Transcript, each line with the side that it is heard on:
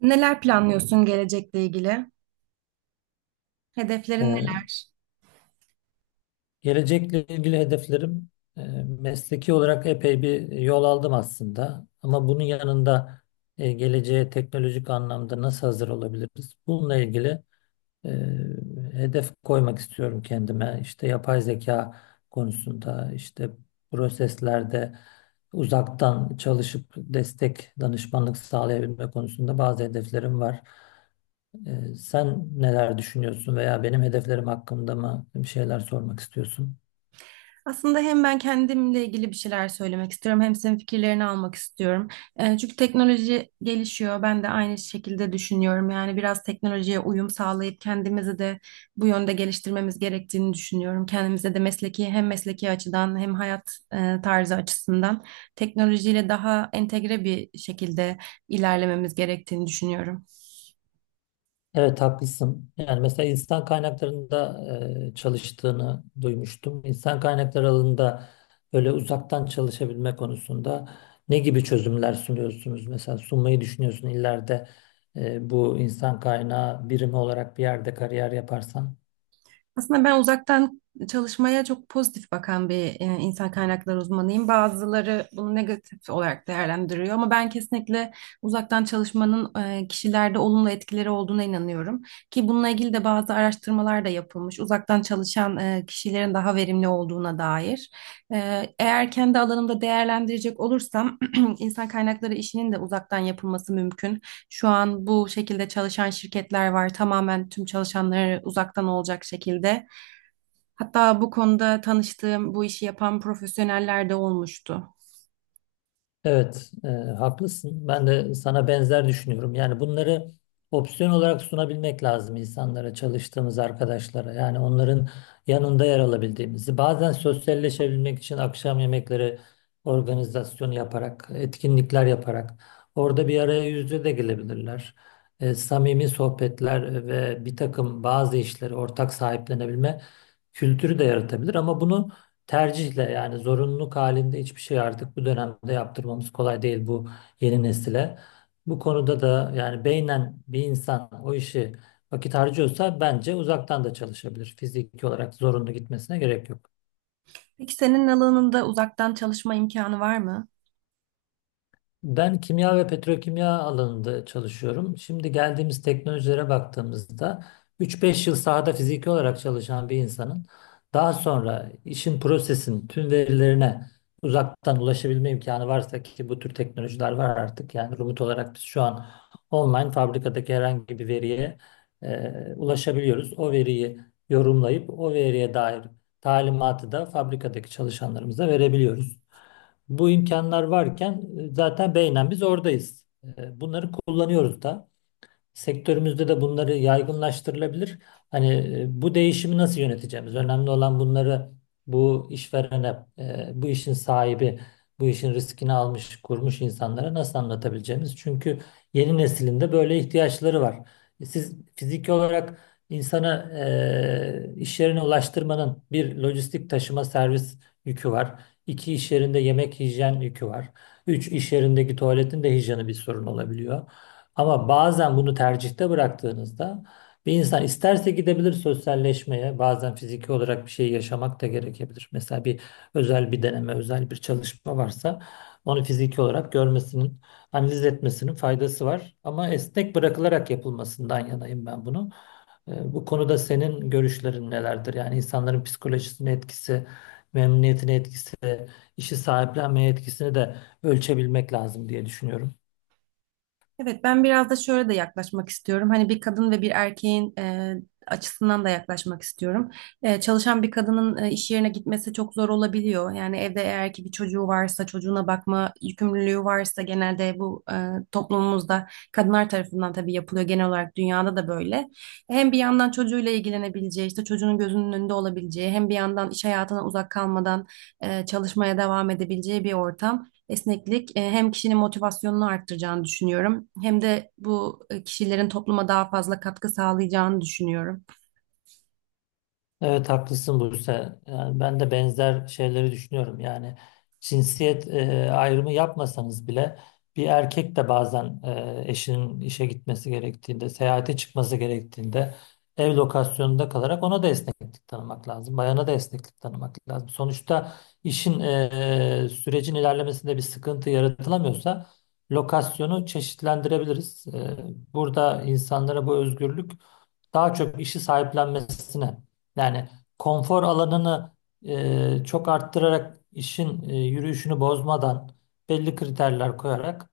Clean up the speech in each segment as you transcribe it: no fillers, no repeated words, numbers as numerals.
right: Neler planlıyorsun gelecekle ilgili? Hedeflerin
left: Ee,
right: neler?
left: gelecekle ilgili hedeflerim, e, mesleki olarak epey bir yol aldım aslında. Ama bunun yanında geleceğe teknolojik anlamda nasıl hazır olabiliriz? Bununla ilgili e, hedef koymak istiyorum kendime. İşte yapay zeka konusunda, işte proseslerde uzaktan çalışıp destek, danışmanlık sağlayabilme konusunda bazı hedeflerim var. Sen neler düşünüyorsun veya benim hedeflerim hakkında mı bir şeyler sormak istiyorsun?
right: Aslında hem ben kendimle ilgili bir şeyler söylemek istiyorum, hem senin fikirlerini almak istiyorum. Çünkü teknoloji gelişiyor. Ben de aynı şekilde düşünüyorum. Yani biraz teknolojiye uyum sağlayıp kendimizi de bu yönde geliştirmemiz gerektiğini düşünüyorum. Kendimize de mesleki hem mesleki açıdan hem hayat tarzı açısından teknolojiyle daha entegre bir şekilde ilerlememiz gerektiğini düşünüyorum.
left: Evet, haklısın. Yani mesela insan kaynaklarında çalıştığını duymuştum. İnsan kaynakları alanında böyle uzaktan çalışabilme konusunda ne gibi çözümler sunuyorsunuz? Mesela sunmayı düşünüyorsun ileride bu insan kaynağı birimi olarak bir yerde kariyer yaparsan.
right: Aslında ben uzaktan çalışmaya çok pozitif bakan bir insan kaynakları uzmanıyım. Bazıları bunu negatif olarak değerlendiriyor ama ben kesinlikle uzaktan çalışmanın kişilerde olumlu etkileri olduğuna inanıyorum. Ki bununla ilgili de bazı araştırmalar da yapılmış. Uzaktan çalışan kişilerin daha verimli olduğuna dair. Eğer kendi alanımda değerlendirecek olursam insan kaynakları işinin de uzaktan yapılması mümkün. Şu an bu şekilde çalışan şirketler var. Tamamen tüm çalışanları uzaktan olacak şekilde. Hatta bu konuda tanıştığım bu işi yapan profesyoneller de olmuştu.
left: Evet, haklısın. Ben de sana benzer düşünüyorum. Yani bunları opsiyon olarak sunabilmek lazım insanlara, çalıştığımız arkadaşlara. Yani onların yanında yer alabildiğimizi. Bazen sosyalleşebilmek için akşam yemekleri organizasyonu yaparak, etkinlikler yaparak orada bir araya yüz yüze de gelebilirler. Samimi sohbetler ve bir takım bazı işleri ortak sahiplenebilme kültürü de yaratabilir. Ama bunu tercihle, yani zorunluluk halinde hiçbir şey artık bu dönemde yaptırmamız kolay değil bu yeni nesile. Bu konuda da yani beynen bir insan o işi vakit harcıyorsa bence uzaktan da çalışabilir. Fiziki olarak zorunlu gitmesine gerek yok.
right: Peki senin alanında uzaktan çalışma imkanı var mı?
left: Ben kimya ve petrokimya alanında çalışıyorum. Şimdi geldiğimiz teknolojilere baktığımızda 3-5 yıl sahada fiziki olarak çalışan bir insanın daha sonra işin, prosesin tüm verilerine uzaktan ulaşabilme imkanı varsa, ki bu tür teknolojiler var artık. Yani remote olarak biz şu an online fabrikadaki herhangi bir veriye ulaşabiliyoruz. O veriyi yorumlayıp o veriye dair talimatı da fabrikadaki çalışanlarımıza verebiliyoruz. Bu imkanlar varken zaten beynen biz oradayız. Bunları kullanıyoruz da. Sektörümüzde de bunları yaygınlaştırılabilir. Hani bu değişimi nasıl yöneteceğimiz? Önemli olan bunları bu işverene, bu işin sahibi, bu işin riskini almış, kurmuş insanlara nasıl anlatabileceğimiz? Çünkü yeni neslinde böyle ihtiyaçları var. Siz fiziki olarak insana, iş yerine ulaştırmanın bir lojistik taşıma servis yükü var. İki, iş yerinde yemek hijyen yükü var. Üç, iş yerindeki tuvaletin de hijyeni bir sorun olabiliyor. Ama bazen bunu tercihte bıraktığınızda bir insan isterse gidebilir sosyalleşmeye, bazen fiziki olarak bir şey yaşamak da gerekebilir. Mesela bir özel bir deneme, özel bir çalışma varsa onu fiziki olarak görmesinin, analiz etmesinin faydası var. Ama esnek bırakılarak yapılmasından yanayım ben bunu. Bu konuda senin görüşlerin nelerdir? Yani insanların psikolojisine etkisi, memnuniyetine etkisi, işi sahiplenmeye etkisini de ölçebilmek lazım diye düşünüyorum.
right: Evet, ben biraz da şöyle de yaklaşmak istiyorum. Hani bir kadın ve bir erkeğin açısından da yaklaşmak istiyorum. Çalışan bir kadının iş yerine gitmesi çok zor olabiliyor. Yani evde eğer ki bir çocuğu varsa, çocuğuna bakma yükümlülüğü varsa genelde bu toplumumuzda kadınlar tarafından tabii yapılıyor. Genel olarak dünyada da böyle. Hem bir yandan çocuğuyla ilgilenebileceği, işte çocuğunun gözünün önünde olabileceği, hem bir yandan iş hayatına uzak kalmadan çalışmaya devam edebileceği bir ortam. Esneklik hem kişinin motivasyonunu arttıracağını düşünüyorum hem de bu kişilerin topluma daha fazla katkı sağlayacağını düşünüyorum.
left: Evet, haklısın Buse. Yani ben de benzer şeyleri düşünüyorum. Yani cinsiyet ayrımı yapmasanız bile bir erkek de bazen eşinin işe gitmesi gerektiğinde, seyahate çıkması gerektiğinde ev lokasyonunda kalarak ona da esneklik tanımak lazım. Bayana da esneklik tanımak lazım. Sonuçta işin, sürecin ilerlemesinde bir sıkıntı yaratılamıyorsa lokasyonu çeşitlendirebiliriz. Burada insanlara bu özgürlük daha çok işi sahiplenmesine, yani konfor alanını çok arttırarak işin yürüyüşünü bozmadan belli kriterler koyarak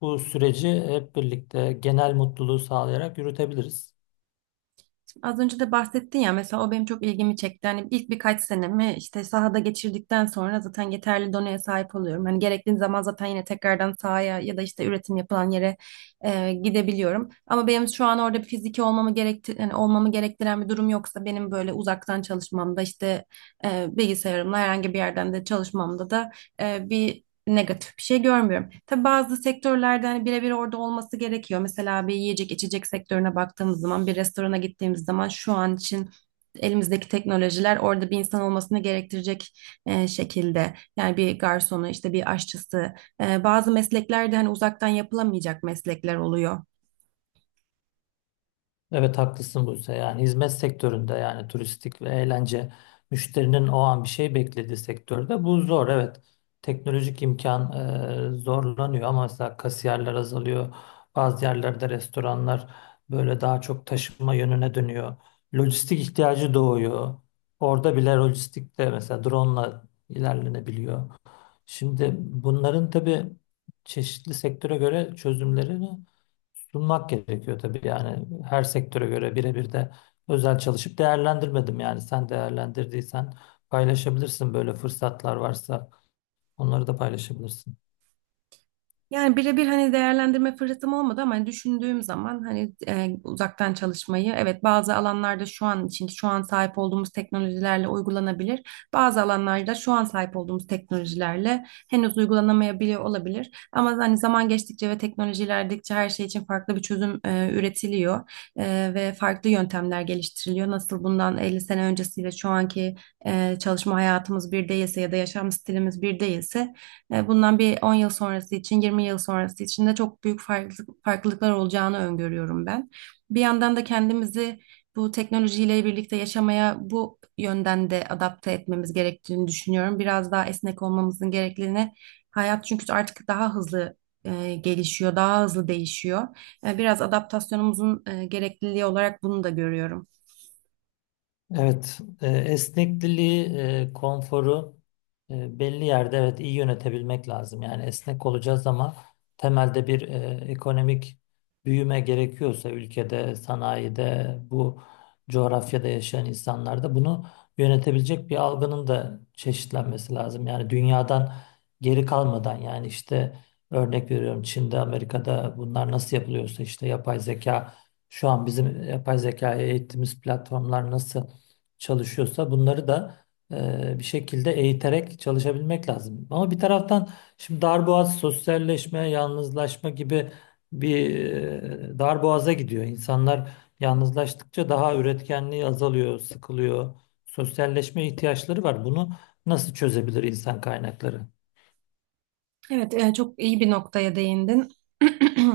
left: bu süreci hep birlikte, genel mutluluğu sağlayarak yürütebiliriz.
right: Şimdi az önce de bahsettin ya mesela o benim çok ilgimi çekti. Hani ilk birkaç senemi işte sahada geçirdikten sonra zaten yeterli donaya sahip oluyorum. Hani gerektiği zaman zaten yine tekrardan sahaya ya da işte üretim yapılan yere gidebiliyorum. Ama benim şu an orada bir fiziki olmamı gerekti yani olmamı gerektiren bir durum yoksa benim böyle uzaktan çalışmamda işte bilgisayarımla herhangi bir yerden de çalışmamda da bir negatif bir şey görmüyorum. Tabii bazı sektörlerde hani birebir orada olması gerekiyor. Mesela bir yiyecek içecek sektörüne baktığımız zaman bir restorana gittiğimiz zaman şu an için elimizdeki teknolojiler orada bir insan olmasını gerektirecek şekilde. Yani bir garsonu işte bir aşçısı bazı mesleklerde hani uzaktan yapılamayacak meslekler oluyor.
left: Evet, haklısın Buse. Yani hizmet sektöründe, yani turistik ve eğlence, müşterinin o an bir şey beklediği sektörde bu zor. Evet, teknolojik imkan zorlanıyor ama mesela kasiyerler azalıyor. Bazı yerlerde restoranlar böyle daha çok taşıma yönüne dönüyor. Lojistik ihtiyacı doğuyor. Orada bile lojistikte mesela drone'la ilerlenebiliyor. Şimdi bunların tabii çeşitli sektöre göre çözümlerini sunmak gerekiyor tabii, yani her sektöre göre birebir de özel çalışıp değerlendirmedim, yani sen değerlendirdiysen paylaşabilirsin, böyle fırsatlar varsa onları da paylaşabilirsin.
right: Yani birebir hani değerlendirme fırsatım olmadı ama hani düşündüğüm zaman hani uzaktan çalışmayı evet bazı alanlarda şu an için şu an sahip olduğumuz teknolojilerle uygulanabilir. Bazı alanlarda şu an sahip olduğumuz teknolojilerle henüz uygulanamayabiliyor olabilir. Ama hani zaman geçtikçe ve teknoloji ilerledikçe her şey için farklı bir çözüm üretiliyor. Ve farklı yöntemler geliştiriliyor. Nasıl bundan 50 sene öncesiyle şu anki çalışma hayatımız bir değilse ya da yaşam stilimiz bir değilse bundan bir 10 yıl sonrası için, 20 yıl sonrası için de çok büyük farklılıklar olacağını öngörüyorum ben. Bir yandan da kendimizi bu teknolojiyle birlikte yaşamaya bu yönden de adapte etmemiz gerektiğini düşünüyorum. Biraz daha esnek olmamızın gerekliliğine hayat çünkü artık daha hızlı gelişiyor, daha hızlı değişiyor. Biraz adaptasyonumuzun gerekliliği olarak bunu da görüyorum.
left: Evet, esnekliliği, konforu belli yerde evet iyi yönetebilmek lazım. Yani esnek olacağız ama temelde bir ekonomik büyüme gerekiyorsa ülkede, sanayide, bu coğrafyada yaşayan insanlarda bunu yönetebilecek bir algının da çeşitlenmesi lazım. Yani dünyadan geri kalmadan, yani işte örnek veriyorum Çin'de, Amerika'da bunlar nasıl yapılıyorsa, işte yapay zeka şu an bizim yapay zekaya eğittiğimiz platformlar nasıl çalışıyorsa bunları da bir şekilde eğiterek çalışabilmek lazım. Ama bir taraftan şimdi darboğaz, sosyalleşme, yalnızlaşma gibi bir darboğaza gidiyor. İnsanlar yalnızlaştıkça daha, üretkenliği azalıyor, sıkılıyor. Sosyalleşme ihtiyaçları var. Bunu nasıl çözebilir insan kaynakları?
right: Evet, çok iyi bir noktaya değindin.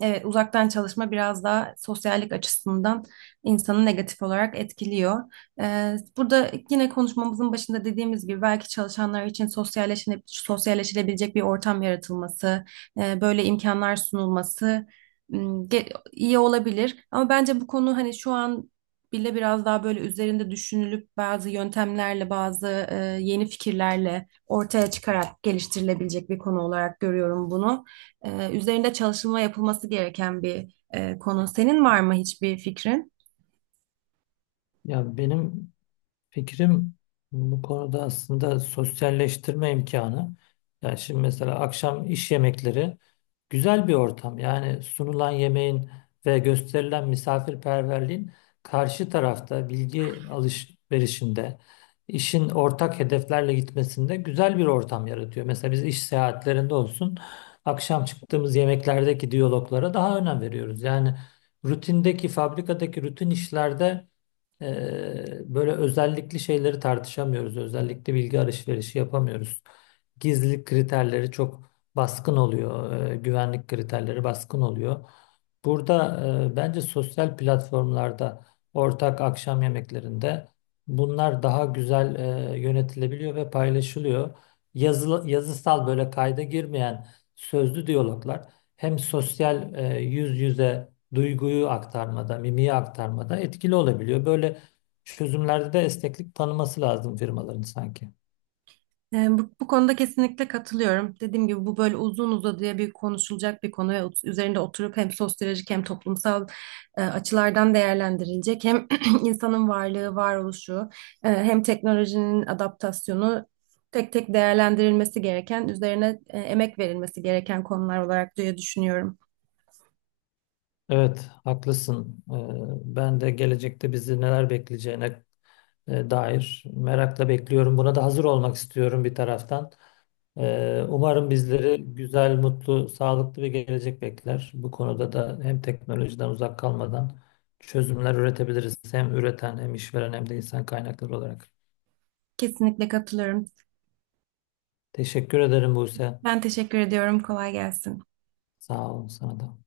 right: Evet, uzaktan çalışma biraz daha sosyallik açısından insanı negatif olarak etkiliyor. Burada yine konuşmamızın başında dediğimiz gibi belki çalışanlar için sosyalleşilebilecek bir ortam yaratılması, böyle imkanlar sunulması iyi olabilir. Ama bence bu konu hani şu an bile biraz daha böyle üzerinde düşünülüp bazı yöntemlerle, bazı yeni fikirlerle ortaya çıkarak geliştirilebilecek bir konu olarak görüyorum bunu. Üzerinde çalışılma yapılması gereken bir konu. Senin var mı hiçbir fikrin?
left: Ya benim fikrim bu konuda aslında sosyalleştirme imkanı. Yani şimdi mesela akşam iş yemekleri güzel bir ortam. Yani sunulan yemeğin ve gösterilen misafirperverliğin karşı tarafta bilgi alışverişinde, işin ortak hedeflerle gitmesinde güzel bir ortam yaratıyor. Mesela biz iş seyahatlerinde olsun, akşam çıktığımız yemeklerdeki diyaloglara daha önem veriyoruz. Yani rutindeki, fabrikadaki rutin işlerde böyle özellikli şeyleri tartışamıyoruz. Özellikli bilgi alışverişi yapamıyoruz. Gizlilik kriterleri çok baskın oluyor. Güvenlik kriterleri baskın oluyor. Burada bence sosyal platformlarda ortak akşam yemeklerinde bunlar daha güzel yönetilebiliyor ve paylaşılıyor. Yazılı, yazısal böyle kayda girmeyen sözlü diyaloglar hem sosyal yüz yüze duyguyu aktarmada, mimiği aktarmada etkili olabiliyor. Böyle çözümlerde de esneklik tanıması lazım firmaların sanki.
right: Yani bu konuda kesinlikle katılıyorum. Dediğim gibi bu böyle uzun uzadıya bir konuşulacak bir konu ve üzerinde oturup hem sosyolojik hem toplumsal açılardan değerlendirilecek. Hem insanın varlığı, varoluşu, hem teknolojinin adaptasyonu tek tek değerlendirilmesi gereken, üzerine emek verilmesi gereken konular olarak diye düşünüyorum.
left: Evet, haklısın. Ben de gelecekte bizi neler bekleyeceğine dair merakla bekliyorum. Buna da hazır olmak istiyorum bir taraftan. Umarım bizleri güzel, mutlu, sağlıklı bir gelecek bekler. Bu konuda da hem teknolojiden uzak kalmadan çözümler üretebiliriz. Hem üreten, hem işveren, hem de insan kaynakları olarak.
right: Kesinlikle katılıyorum.
left: Teşekkür ederim Buse.
right: Ben teşekkür ediyorum. Kolay gelsin.
left: Sağ olun sana da.